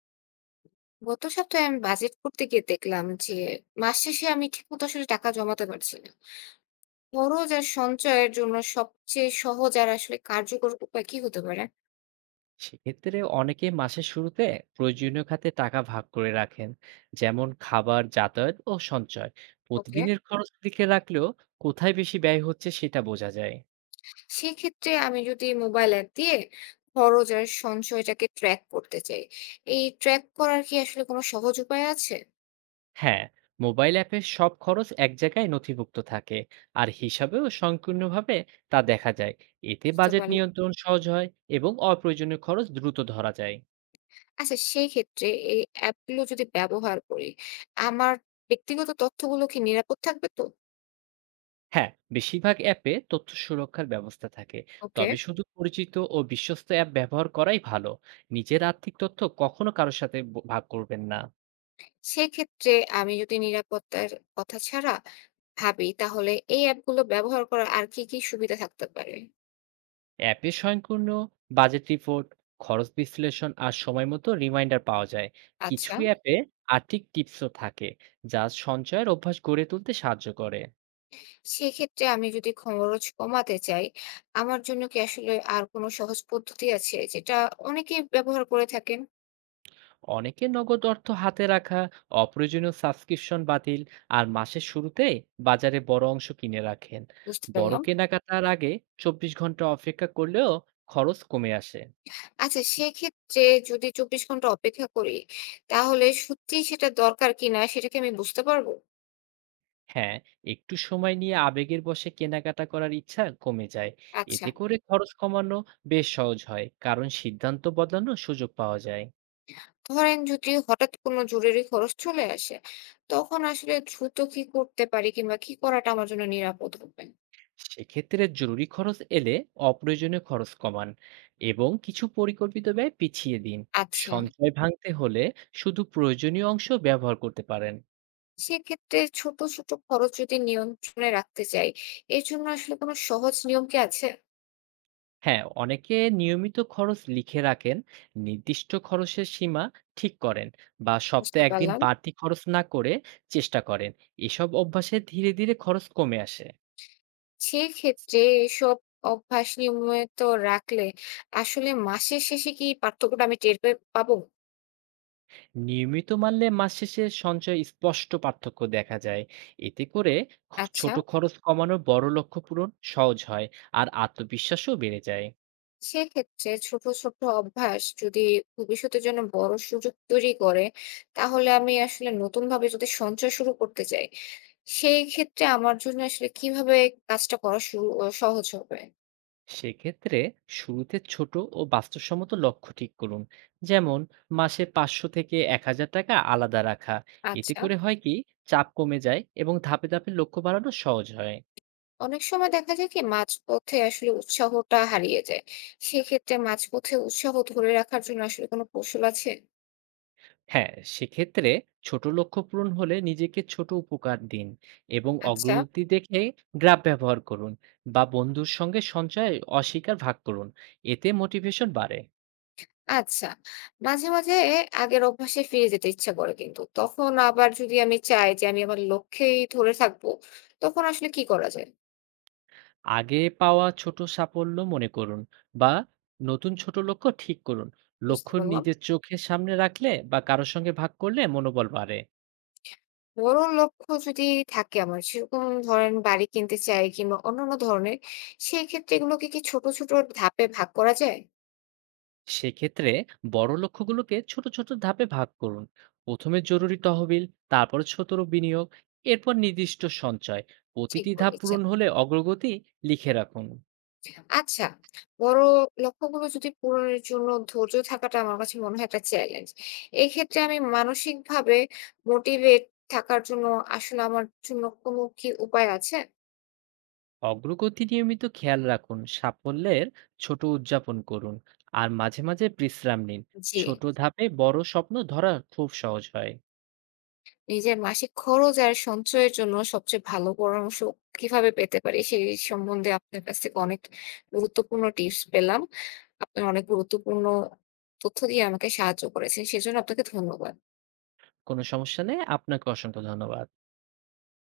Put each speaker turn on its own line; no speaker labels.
গত সপ্তাহে আমি বাজেট করতে গিয়ে দেখলাম যে মাস শেষে আমি ঠিকমতো আসলে টাকা জমাতে পারছি না। খরচ আর সঞ্চয়ের জন্য সবচেয়ে সহজ আর আসলে কার্যকর উপায় কি হতে পারে?
সেক্ষেত্রে অনেকে মাসের শুরুতে প্রয়োজনীয় খাতে টাকা ভাগ করে রাখেন, যেমন খাবার, যাতায়াত ও সঞ্চয়।
ওকে,
প্রতিদিনের খরচ লিখে রাখলেও কোথায় বেশি ব্যয় হচ্ছে সেটা বোঝা যায়।
সেক্ষেত্রে আমি যদি মোবাইল অ্যাপ দিয়ে খরচ আর সঞ্চয়টাকে ট্র্যাক করতে চাই, এই ট্র্যাক করার কি আসলে কোনো সহজ উপায় আছে?
হ্যাঁ, মোবাইল অ্যাপে সব খরচ এক জায়গায় নথিভুক্ত থাকে আর হিসাবেও সংকীর্ণভাবে তা দেখা যায়। এতে
বুঝতে
বাজেট
পারলাম।
নিয়ন্ত্রণ সহজ হয় এবং অপ্রয়োজনীয় খরচ দ্রুত ধরা যায়।
আচ্ছা, সেই ক্ষেত্রে এই অ্যাপগুলো যদি ব্যবহার করি, আমার ব্যক্তিগত তথ্যগুলো কি নিরাপদ থাকবে তো?
হ্যাঁ, বেশিরভাগ অ্যাপে তথ্য সুরক্ষার ব্যবস্থা থাকে।
ওকে,
তবে শুধু পরিচিত ও বিশ্বস্ত অ্যাপ ব্যবহার করাই ভালো। নিজের আর্থিক তথ্য কখনো কারো সাথে ব ভাগ করবেন না।
সেক্ষেত্রে আমি যদি নিরাপত্তার কথা ছাড়া ভাবি, তাহলে এই অ্যাপগুলো ব্যবহার করার আর কি, কি সুবিধা থাকতে পারে?
অ্যাপে স্বয়ংক্রিয় বাজেট রিপোর্ট, খরচ বিশ্লেষণ আর সময়মতো রিমাইন্ডার পাওয়া যায়। কিছু
আচ্ছা,
অ্যাপে আর্থিক টিপসও থাকে, যা সঞ্চয়ের অভ্যাস গড়ে তুলতে সাহায্য করে।
সেক্ষেত্রে আমি যদি খরচ কমাতে চাই, আমার জন্য কি আসলে আর কোনো সহজ পদ্ধতি আছে যেটা অনেকেই ব্যবহার করে থাকেন?
অনেকে নগদ অর্থ হাতে রাখা, অপ্রয়োজনীয় সাবস্ক্রিপশন বাতিল আর মাসের শুরুতে বাজারে বড় অংশ কিনে রাখেন।
বুঝতে
বড়
পারলাম।
কেনাকাটার আগে 24 ঘন্টা অপেক্ষা করলেও খরচ কমে আসে।
আচ্ছা, সেক্ষেত্রে যদি ২৪ ঘন্টা অপেক্ষা করি, তাহলে সত্যিই সেটা দরকার কিনা সেটা কি আমি বুঝতে পারবো?
হ্যাঁ, একটু সময় নিয়ে আবেগের বশে কেনাকাটা করার ইচ্ছা কমে যায়।
আচ্ছা।
এতে করে খরচ কমানো বেশ সহজ হয়, কারণ সিদ্ধান্ত বদলানোর সুযোগ পাওয়া যায়।
ধরেন যদি হঠাৎ কোনো জরুরি খরচ চলে আসে, তখন আসলে দ্রুত কি করতে পারি, কিংবা কি করাটা আমার জন্য নিরাপদ হবে?
সেক্ষেত্রে জরুরি খরচ এলে অপ্রয়োজনীয় খরচ কমান এবং কিছু পরিকল্পিত ব্যয় পিছিয়ে দিন।
আচ্ছা,
সঞ্চয় ভাঙতে হলে শুধু প্রয়োজনীয় অংশ ব্যবহার করতে পারেন।
সেক্ষেত্রে ছোট ছোট খরচ যদি নিয়ন্ত্রণে রাখতে চাই, এর জন্য আসলে কোনো সহজ নিয়ম কি আছে?
হ্যাঁ, অনেকে নিয়মিত খরচ লিখে রাখেন, নির্দিষ্ট খরচের সীমা ঠিক করেন বা
বুঝতে
সপ্তাহে একদিন
পারলাম।
বাড়তি খরচ না করে চেষ্টা করেন। এসব অভ্যাসে ধীরে ধীরে খরচ কমে আসে।
সেক্ষেত্রে এসব অভ্যাস নিয়মিত রাখলে আসলে মাসের শেষে কি পার্থক্যটা আমি পাবো?
নিয়মিত মানলে মাস শেষে সঞ্চয়ে স্পষ্ট পার্থক্য দেখা যায়। এতে করে
আচ্ছা,
ছোট খরচ কমানোর বড় লক্ষ্য পূরণ সহজ হয়। আর আত্মবিশ্বাসও বেড়ে যায়।
সেক্ষেত্রে ছোট, ছোট অভ্যাস যদি ভবিষ্যতের জন্য বড় সুযোগ তৈরি করে, তাহলে আমি আসলে নতুনভাবে যদি সঞ্চয় শুরু করতে চাই, সেই ক্ষেত্রে আমার জন্য আসলে কিভাবে কাজটা করা শুরু সহজ হবে?
সেক্ষেত্রে শুরুতে ছোট ও বাস্তবসম্মত লক্ষ্য ঠিক করুন, যেমন মাসে 500 থেকে 1000 টাকা আলাদা রাখা। এতে
আচ্ছা।
করে হয় কি, চাপ কমে যায় এবং ধাপে ধাপে লক্ষ্য বাড়ানো সহজ হয়।
অনেক সময় দেখা যায় কি মাঝপথে আসলে উৎসাহটা হারিয়ে যায়। সেক্ষেত্রে মাঝপথে উৎসাহ ধরে রাখার জন্য আসলে কোনো কৌশল আছে?
হ্যাঁ, সেক্ষেত্রে ছোট লক্ষ্য পূরণ হলে নিজেকে ছোট উপকার দিন এবং
আচ্ছা।
অগ্রগতি দেখে গ্রাফ ব্যবহার করুন, বা বন্ধুর সঙ্গে সঞ্চয় অস্বীকার ভাগ করুন। এতে মোটিভেশন বাড়ে।
আচ্ছা, মাঝে, মাঝে আগের অভ্যাসে ফিরে যেতে ইচ্ছা করে কিন্তু। তখন আবার যদি আমি চাই যে আমি আমার লক্ষ্যেই ধরে থাকবো, তখন আসলে কি করা যায়?
আগে পাওয়া ছোট সাফল্য মনে করুন বা নতুন ছোট লক্ষ্য ঠিক করুন।
বুঝতে
লক্ষ্য
পারলাম।
নিজের চোখের সামনে রাখলে বা কারোর সঙ্গে ভাগ করলে মনোবল বাড়ে।
বড় লক্ষ্য যদি থাকে আমার, সেরকম ধরেন বাড়ি কিনতে চাই কিংবা অন্যান্য ধরনের, সেই ক্ষেত্রে এগুলোকে কি ছোট, ছোট ধাপে ভাগ করা যায়?
সেক্ষেত্রে বড় লক্ষ্যগুলোকে ছোট ছোট ধাপে ভাগ করুন। প্রথমে জরুরি তহবিল, তারপর ছোট বিনিয়োগ, এরপর নির্দিষ্ট সঞ্চয়।
ঠিক
প্রতিটি ধাপ
বলেছেন।
পূরণ হলে অগ্রগতি লিখে রাখুন।
আচ্ছা, বড় লক্ষ্যগুলো যদি পূরণের জন্য ধৈর্য থাকাটা আমার কাছে মনে হয় একটা চ্যালেঞ্জ। এক্ষেত্রে আমি মানসিকভাবে মোটিভেট থাকার জন্য আসলে আমার জন্য কোনো কি উপায় আছে?
অগ্রগতি নিয়মিত খেয়াল রাখুন, সাফল্যের ছোট উদযাপন করুন আর মাঝে মাঝে বিশ্রাম নিন।
জি।
ছোট ধাপে বড় স্বপ্ন ধরা খুব সহজ হয়।
নিজের মাসিক খরচ আর সঞ্চয়ের জন্য সবচেয়ে ভালো পরামর্শ কিভাবে পেতে পারি? সেই সম্বন্ধে আপনার কাছ থেকে অনেক গুরুত্বপূর্ণ টিপস পেলাম। আপনি অনেক গুরুত্বপূর্ণ তথ্য দিয়ে আমাকে সাহায্য করেছেন। সেজন্য আপনাকে ধন্যবাদ।
কোনো সমস্যা নেই, আপনাকে অসংখ্য ধন্যবাদ।